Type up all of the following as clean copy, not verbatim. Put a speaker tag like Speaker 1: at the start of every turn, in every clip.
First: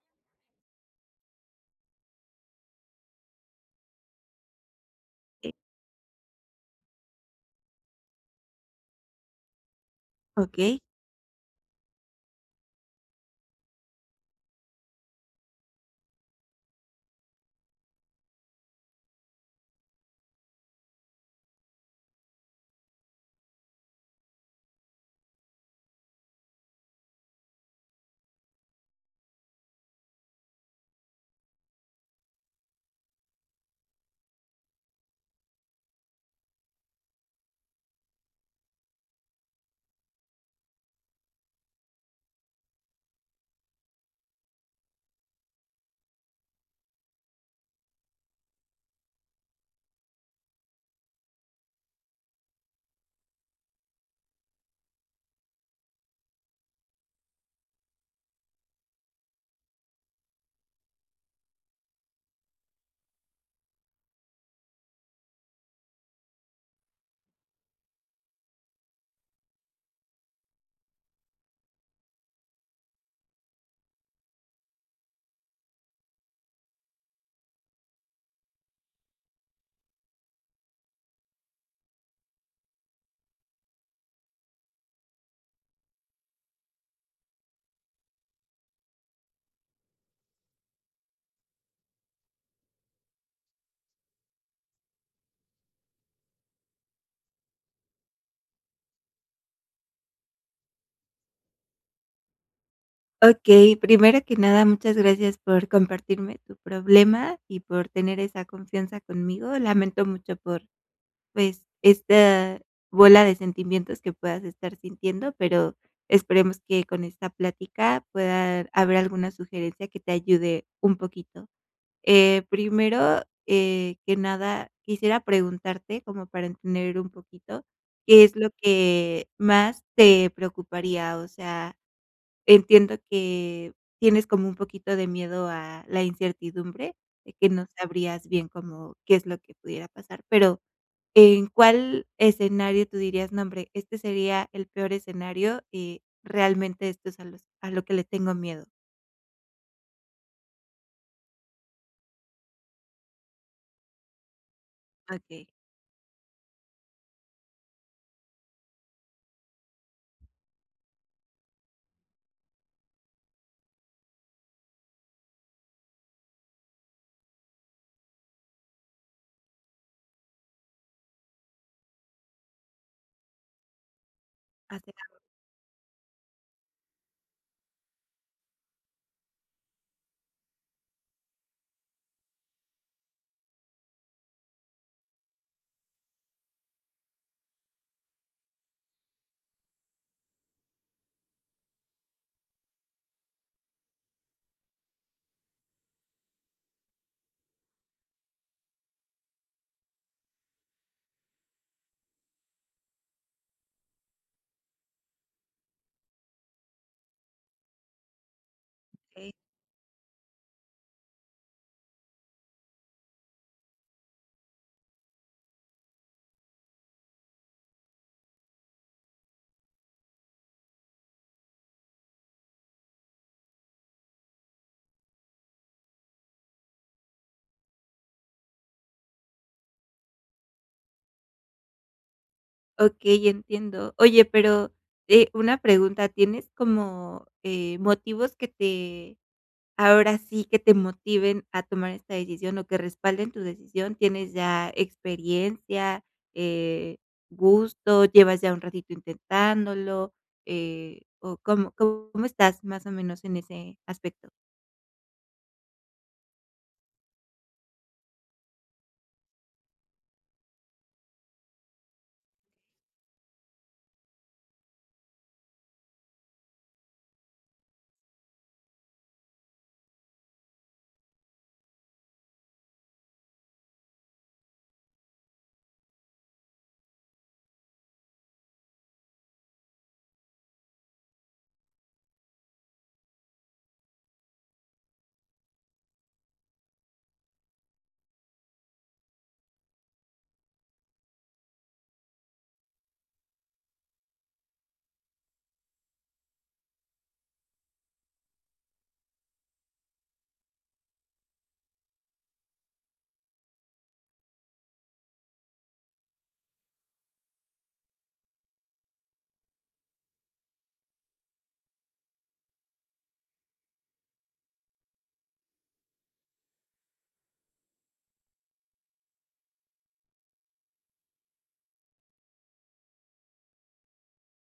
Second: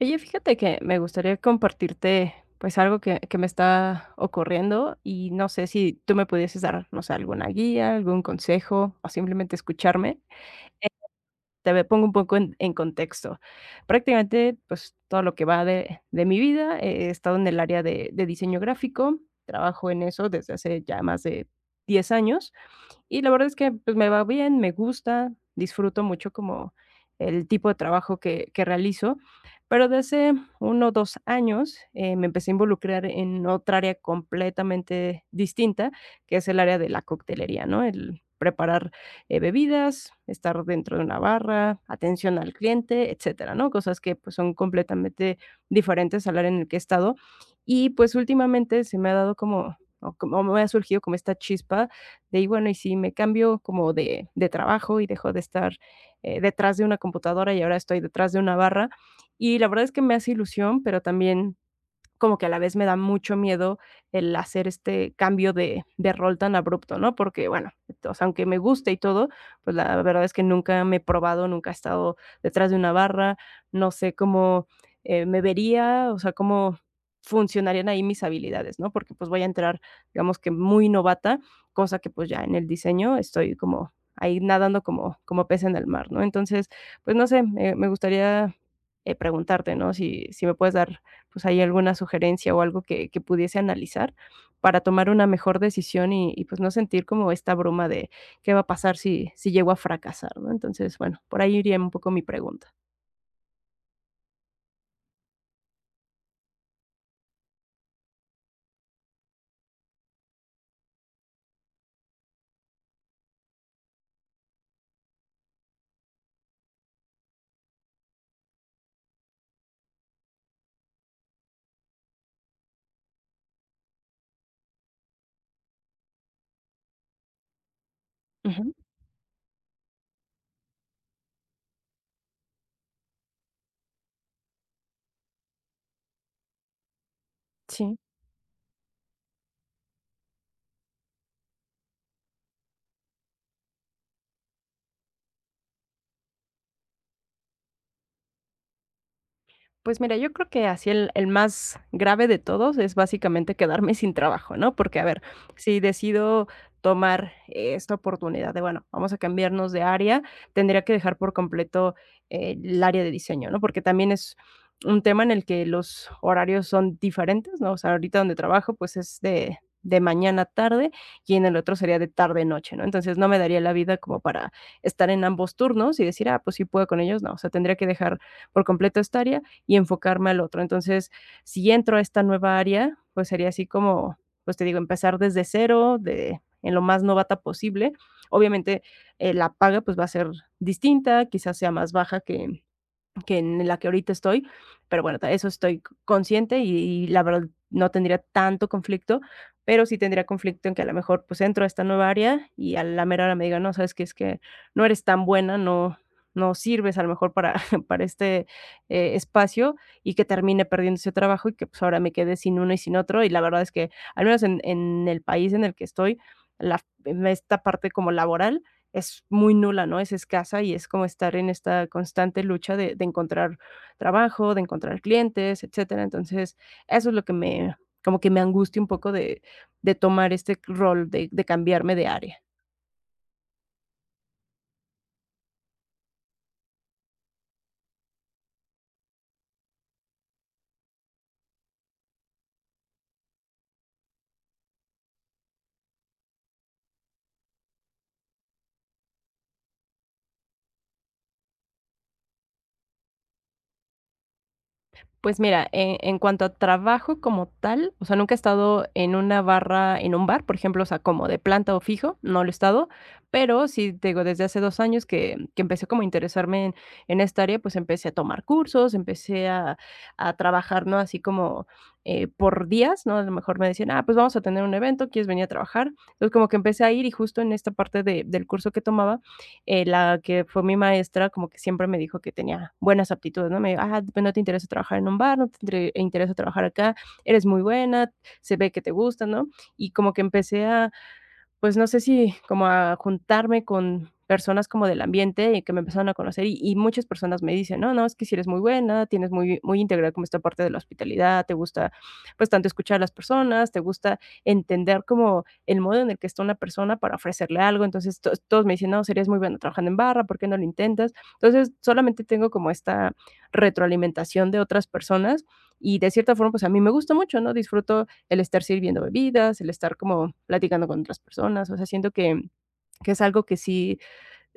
Speaker 1: Oye, fíjate que me gustaría compartirte, pues, algo que me está ocurriendo y no
Speaker 2: Eh,
Speaker 1: sé si tú me pudieses dar, no sé, alguna guía, algún consejo o simplemente escucharme.
Speaker 2: okey,
Speaker 1: Te ve pongo un poco en contexto. Prácticamente, pues, todo lo que va de mi vida, he estado en el área de diseño gráfico, trabajo en eso desde hace ya más de 10 años y la verdad es que, pues, me va bien, me gusta, disfruto mucho como el tipo de trabajo que realizo, pero desde hace 1 o 2 años, me empecé a involucrar en otra área completamente distinta, que es el área de la coctelería, ¿no? El preparar, bebidas, estar dentro de una barra, atención al cliente, etcétera, ¿no? Cosas que, pues, son completamente diferentes al área en el que he estado. Y, pues, últimamente se me ha dado como o como me ha surgido como esta chispa de, y bueno, y si me cambio como de trabajo y dejo de estar detrás de una computadora y ahora estoy detrás de una barra. Y la verdad es que me hace ilusión, pero también como que a la vez me da mucho miedo el hacer este cambio de rol tan abrupto, ¿no? Porque, bueno, o sea, aunque me guste y todo, pues, la verdad es que nunca me he probado, nunca he estado detrás de una barra, no sé cómo, me vería, o sea, cómo funcionarían ahí mis habilidades, ¿no? Porque, pues, voy a entrar, digamos que muy novata, cosa que, pues, ya en el diseño estoy como ahí nadando como pez en el mar, ¿no? Entonces, pues, no sé, me gustaría, preguntarte, ¿no? Si me puedes dar pues hay alguna sugerencia o algo que pudiese analizar para tomar una mejor decisión y, pues, no sentir como esta bruma de qué va a pasar si llego a fracasar, ¿no? Entonces, bueno, por ahí iría un poco mi pregunta.
Speaker 2: okey. Primero que nada, muchas gracias por compartirme tu problema y por tener esa confianza conmigo. Lamento mucho por, pues, esta bola de sentimientos que puedas estar sintiendo, pero esperemos que con esta plática pueda haber alguna sugerencia que te ayude un poquito. Primero, que nada, quisiera preguntarte, como para entender un poquito, ¿qué es lo
Speaker 1: Ujú,
Speaker 2: que más te preocuparía? O sea, entiendo que tienes como un poquito de miedo a la incertidumbre, de que no
Speaker 1: sí.
Speaker 2: sabrías bien como qué es lo que pudiera pasar, pero, ¿en cuál escenario tú dirías: "No, hombre, este sería el peor escenario y realmente esto es a los a lo que le tengo miedo"?
Speaker 1: Pues mira, yo creo que así el más grave de todos es básicamente quedarme sin trabajo, ¿no? Porque, a ver,
Speaker 2: Okey.
Speaker 1: si decido tomar esta oportunidad de, bueno, vamos a cambiarnos de área, tendría que dejar por completo el área de diseño, ¿no? Porque también es un tema en el que los horarios son diferentes, ¿no? O sea, ahorita donde trabajo, pues es de mañana a tarde y en el otro sería de tarde a noche, ¿no? Entonces no me daría la vida como para
Speaker 2: A
Speaker 1: estar
Speaker 2: terapia.
Speaker 1: en ambos turnos y decir, ah, pues sí puedo con ellos, no, o sea, tendría que dejar por completo esta área y enfocarme al otro. Entonces, si entro a esta nueva área, pues sería así como, pues te digo, empezar desde cero, de, en lo más novata posible. Obviamente, la paga pues va a ser distinta, quizás sea más baja que en la que ahorita estoy, pero bueno, eso estoy consciente y la verdad no tendría tanto conflicto, pero sí tendría conflicto en que a lo mejor pues entro a esta nueva área y a la mera hora me digan, no, sabes que es que no eres tan buena, no, no sirves a lo mejor para, para este espacio y que termine perdiendo ese trabajo y que pues ahora me quede sin uno y sin otro. Y la verdad es que al menos en el país en el que estoy, la, esta parte como laboral es muy nula, ¿no? Es escasa y es como estar en esta constante lucha de encontrar trabajo, de encontrar clientes, etcétera. Entonces, eso es lo que me como que me angustia un poco de tomar este rol de cambiarme de área.
Speaker 2: Okey, entiendo. Oye, pero, una pregunta, ¿tienes como, motivos que te ahora sí que te motiven a tomar esta decisión o que respalden tu decisión? Tienes ya experiencia, eh, gusto, llevas ya un ratito intentándolo, o, ¿cómo estás más o menos en ese aspecto?
Speaker 1: Pues mira, en cuanto a trabajo como tal, o sea, nunca he estado en una barra, en un bar, por ejemplo, o sea, como de planta o fijo, no lo he estado, pero sí, te digo, desde hace 2 años que empecé como a interesarme en esta área, pues empecé a tomar cursos, empecé a trabajar, ¿no? Así como por días, ¿no? A lo mejor me decían, ah, pues vamos a tener un evento, ¿quieres venir a trabajar? Entonces, como que empecé a ir y justo en esta parte del curso que tomaba, la que fue mi maestra como que siempre me dijo que tenía buenas aptitudes, ¿no? Me dijo, ah, pues no te interesa trabajar en un bar, no te interesa trabajar acá, eres muy buena, se ve que te gusta, ¿no? Y como que empecé a, pues, no sé si como a juntarme con personas como del ambiente y que me empezaron a conocer, y muchas personas me dicen: "No, no, es que si eres muy buena, tienes muy muy integrada como esta parte de la hospitalidad, te gusta, pues, tanto escuchar a las personas, te gusta entender como el modo en el que está una persona para ofrecerle algo". Entonces, to todos me dicen: "No, serías muy buena trabajando en barra, ¿por qué no lo intentas?". Entonces, solamente tengo como esta retroalimentación de otras personas y, de cierta forma, pues, a mí me gusta mucho, ¿no? Disfruto el estar sirviendo bebidas, el estar como platicando con otras personas, o sea, siento que es algo que sí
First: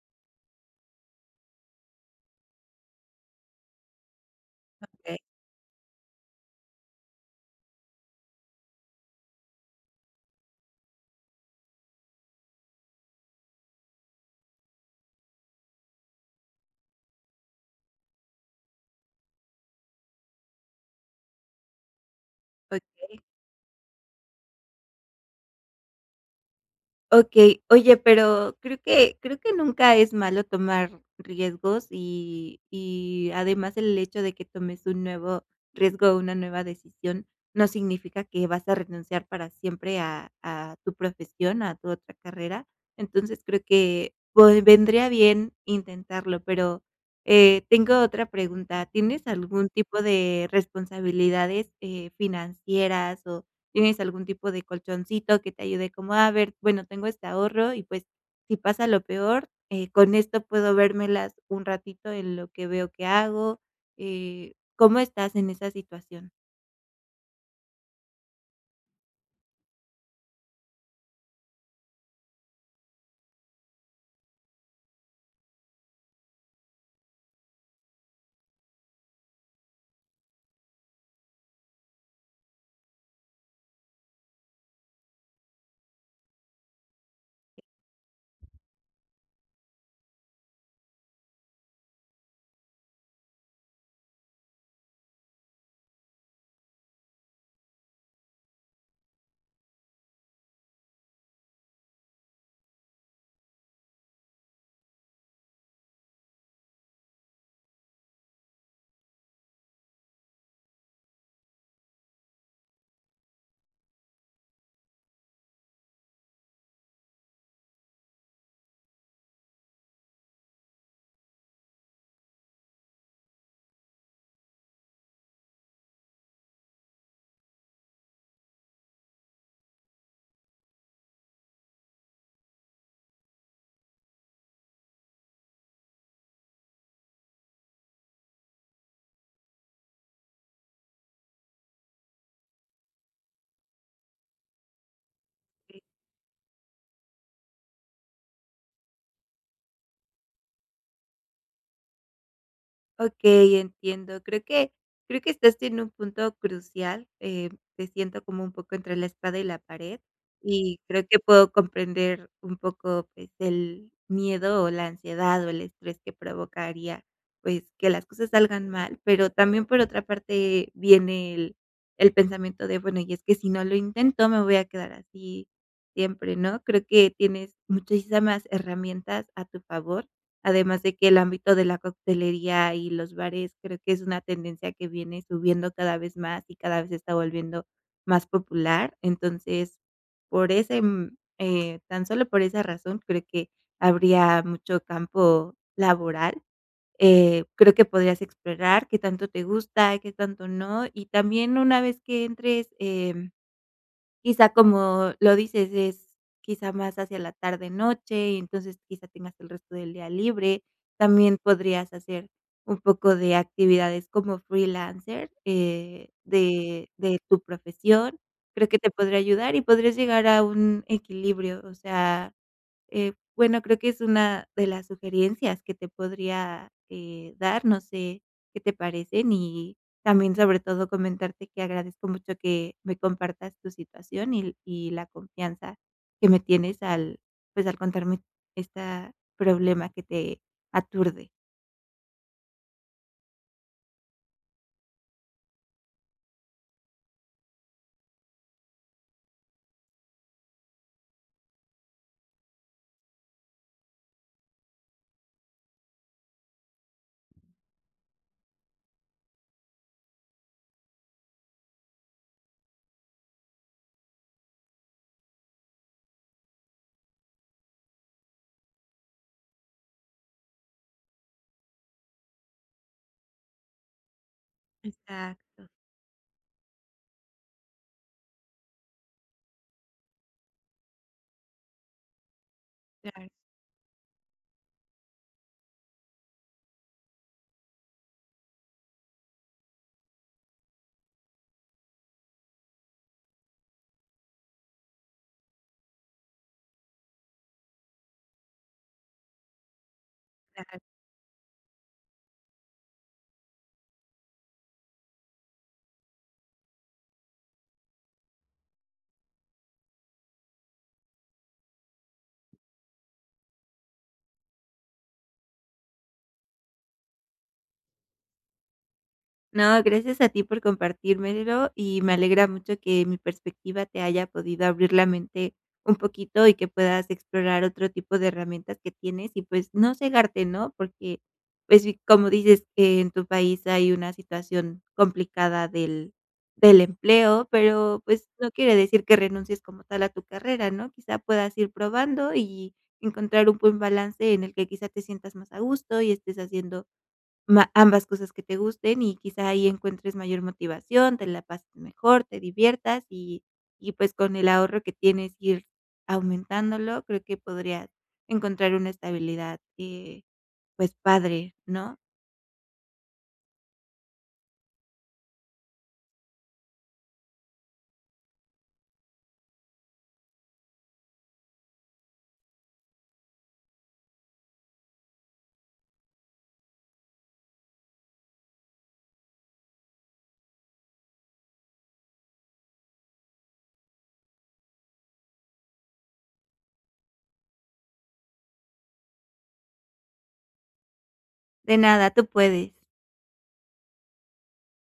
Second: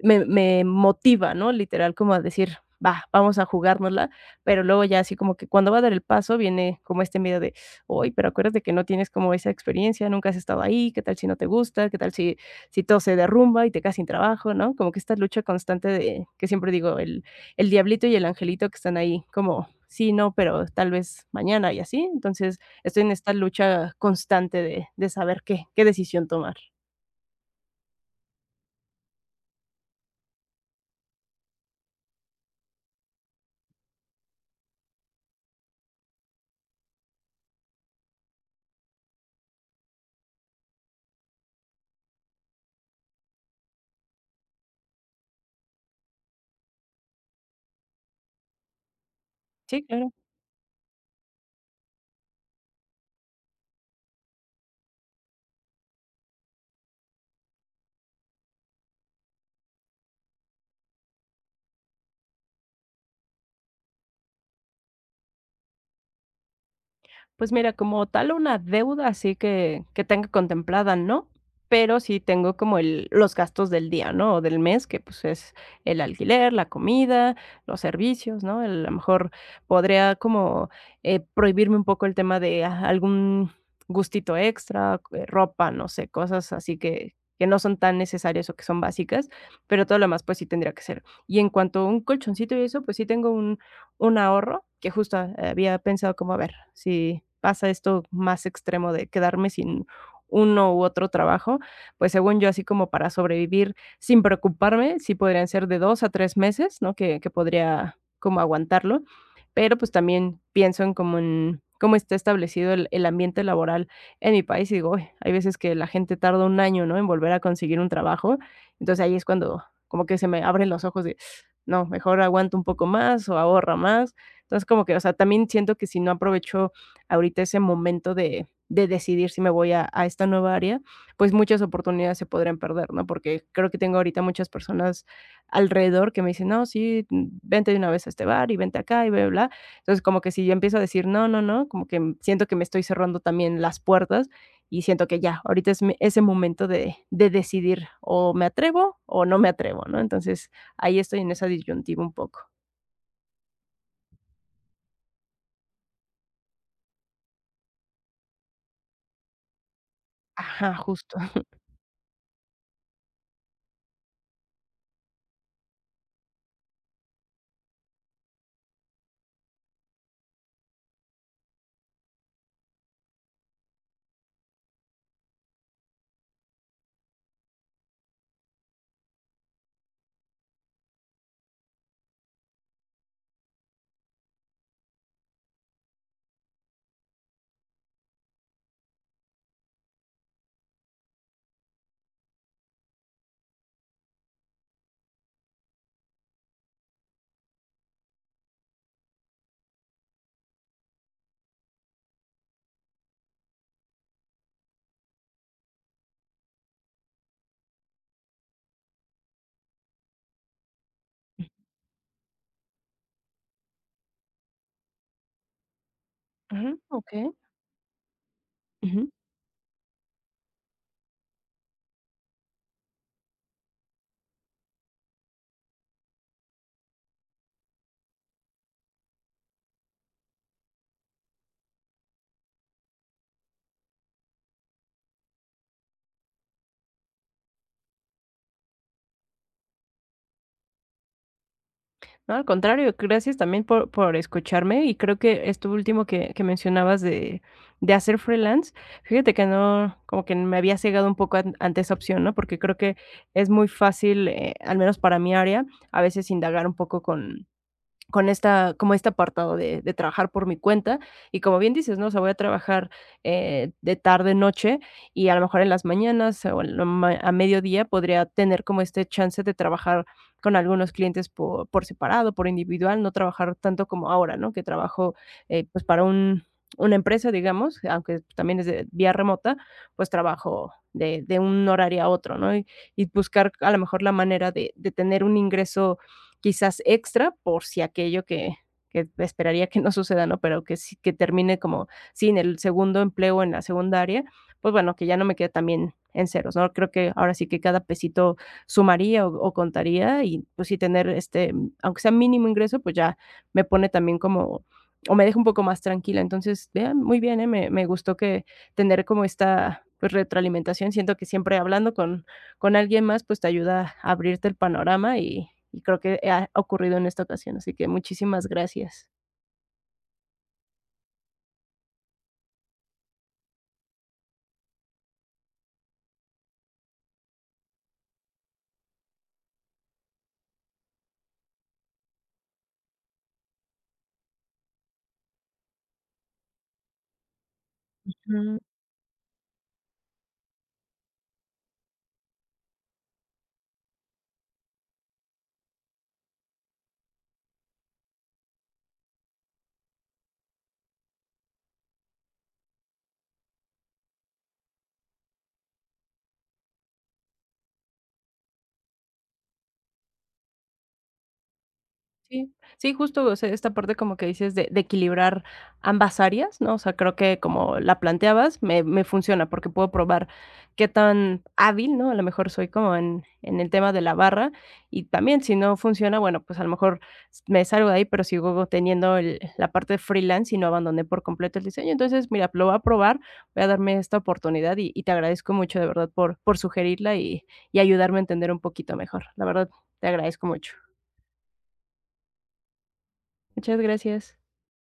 Speaker 1: me motiva, ¿no? Literal, como a decir, va, vamos a jugárnosla, pero luego ya así
Speaker 2: Okey,
Speaker 1: como que cuando va a dar el paso viene como este miedo de, oye, pero acuérdate que no tienes como esa experiencia, nunca has estado ahí, qué tal si no te gusta, qué tal si, si todo se derrumba y te quedas sin trabajo, ¿no? Como que esta lucha constante de, que siempre digo, el diablito y el angelito que están ahí como, sí, no, pero tal vez mañana y así. Entonces estoy en
Speaker 2: okey.
Speaker 1: esta lucha constante de saber qué, qué decisión tomar.
Speaker 2: Okey. Oye, pero creo que nunca es malo tomar riesgos y además el hecho de que tomes un nuevo riesgo o una nueva decisión no significa que vas a renunciar para siempre a tu profesión, a tu otra carrera. Entonces, creo que pues vendría bien intentarlo, pero, tengo otra pregunta, ¿tienes algún
Speaker 1: Sí,
Speaker 2: tipo
Speaker 1: claro.
Speaker 2: de responsabilidades, financieras o ¿tienes algún tipo de colchoncito que te ayude como a ver, bueno, tengo este ahorro y pues si pasa lo peor, con esto puedo vérmelas un ratito en lo que veo que hago? ¿Cómo estás en esa situación?
Speaker 1: Pues mira, como tal una deuda así que tenga contemplada, ¿no? Pero sí tengo como el los gastos del día, ¿no? O del mes, que, pues, es el alquiler, la comida, los servicios, ¿no? El a lo mejor podría como, prohibirme un poco el tema de a algún gustito extra, ropa, no sé, cosas así que no son tan necesarias o que son básicas, pero todo lo demás, pues, sí tendría que ser. Y en cuanto a un colchoncito y eso, pues sí tengo un ahorro que justo había pensado como, a ver, si pasa esto más extremo de quedarme sin uno u otro trabajo, pues según yo, así como para sobrevivir sin preocuparme, sí podrían ser de 2 a 3 meses, ¿no? Que podría como aguantarlo, pero, pues, también pienso en como en cómo está establecido el ambiente laboral en mi país, y digo: "Uy", hay veces que la gente tarda 1 año, ¿no?, en volver a conseguir un trabajo. Entonces, ahí es cuando como que se me abren los ojos de: no, mejor aguanto un poco más o ahorra más. Entonces, como que, o sea, también siento que si no aprovecho ahorita ese momento de decidir si me voy a esta nueva área, pues muchas oportunidades se podrían perder, ¿no? Porque creo que tengo ahorita muchas personas alrededor que me dicen, no, sí, mm, vente de una vez a este bar y vente acá y bla, bla. Bla". Entonces, como que si yo empiezo a decir, no, no, no, como que siento que me estoy cerrando también las puertas y siento que ya, ahorita es ese momento de decidir o me atrevo o no me atrevo, ¿no? Entonces, ahí estoy en esa disyuntiva un poco.
Speaker 2: Okey, entiendo. Creo que estás en un punto crucial, te siento como un poco entre la espada y la pared,
Speaker 1: Ajá,
Speaker 2: y creo
Speaker 1: justo.
Speaker 2: que puedo comprender un poco, pues, el miedo o la ansiedad o el estrés que provocaría, pues, que las cosas salgan mal, pero también, por otra parte, viene el pensamiento de, bueno, y es que si no lo intento, me voy a quedar así siempre, ¿no? Creo que tienes muchísimas herramientas a tu favor. Además de que el ámbito de la coctelería y los bares, creo que es una tendencia que viene subiendo cada vez más y cada vez se está volviendo más popular. Entonces, por ese, tan solo por esa razón, creo que habría mucho campo laboral. Creo que podrías explorar qué tanto te gusta, qué tanto no. Y también una vez que entres, quizá como lo dices, es quizá más hacia la tarde noche, y entonces quizá tengas el resto del día libre. También podrías hacer un poco de actividades como freelancer,
Speaker 1: Ujú.
Speaker 2: de
Speaker 1: Okey.
Speaker 2: tu profesión. Creo que te
Speaker 1: Ujú.
Speaker 2: podría ayudar y podrías llegar a un equilibrio, o sea, bueno, creo que es una de las sugerencias que te podría, dar, no sé qué te parecen y también, sobre todo, comentarte que agradezco mucho que me compartas tu situación y la confianza que me tienes al, pues, al contarme esta problema que te aturde.
Speaker 1: No, al contrario, gracias también por escucharme, y creo que esto último que mencionabas de hacer freelance, fíjate que no, como que me había cegado un poco an ante esa opción, ¿no? Porque creo que es muy fácil, al menos para mi área, a veces indagar un poco con esta como este apartado de trabajar por mi cuenta, y como bien dices, ¿no? O sea, voy a trabajar, de tarde, noche, y a lo mejor en las mañanas o en la ma a mediodía podría tener como este chance de trabajar con algunos clientes por separado, por individual, no trabajar tanto como ahora, ¿no? Que trabajo,
Speaker 2: Exacto,
Speaker 1: pues, para un una empresa, digamos, aunque también es de vía remota, pues, trabajo de un horario a otro, ¿no? Y
Speaker 2: claro,
Speaker 1: buscar a lo mejor la manera de tener un ingreso quizás extra por si aquello que esperaría que no suceda, ¿no? Pero que sí, que termine como, sí, en el segundo empleo, en la secundaria, pues bueno, que ya no me quede también en ceros, ¿no? Creo que ahora sí que cada pesito sumaría o contaría y pues sí
Speaker 2: claro.
Speaker 1: tener este, aunque sea mínimo ingreso, pues ya me pone también como, o me deja un poco más tranquila. Entonces, vean, muy bien, ¿eh? Me gustó que tener como esta pues, retroalimentación. Siento que siempre hablando con alguien más, pues te ayuda a abrirte el panorama y creo que ha ocurrido en esta ocasión. Así que muchísimas gracias.
Speaker 2: No, gracias a ti por compartírmelo y me alegra mucho que mi perspectiva te haya podido abrir la mente un poquito y que puedas explorar otro tipo de herramientas que tienes y pues no cegarte, ¿no? Porque pues sí, como dices, en tu país hay una situación complicada del, del empleo, pero pues no quiere decir que renuncies como tal a tu carrera, ¿no? Quizá puedas ir probando y encontrar un buen balance en el que quizá te sientas más a gusto y estés haciendo ma ambas cosas que te gusten y quizá ahí encuentres mayor motivación, te la pases mejor, te diviertas y pues con el ahorro que tienes ir aumentándolo, creo que podrías encontrar una estabilidad, pues padre, ¿no?
Speaker 1: Sí, sí, justo, o sea, esta parte como que dices de equilibrar ambas áreas, ¿no? O sea, creo que como la planteabas, me me funciona porque puedo probar qué tan hábil, ¿no? A lo mejor soy como en el tema de la barra y también si no funciona, bueno, pues a lo mejor s me salgo de ahí, pero sigo teniendo el la parte freelance y no abandoné por completo el diseño. Entonces, mira, lo voy a probar, voy a darme esta oportunidad y te agradezco mucho, de verdad, por sugerirla y ayudarme a entender un poquito mejor. La verdad, te agradezco mucho.
Speaker 2: De nada, tú puedes.
Speaker 1: Muchas gracias.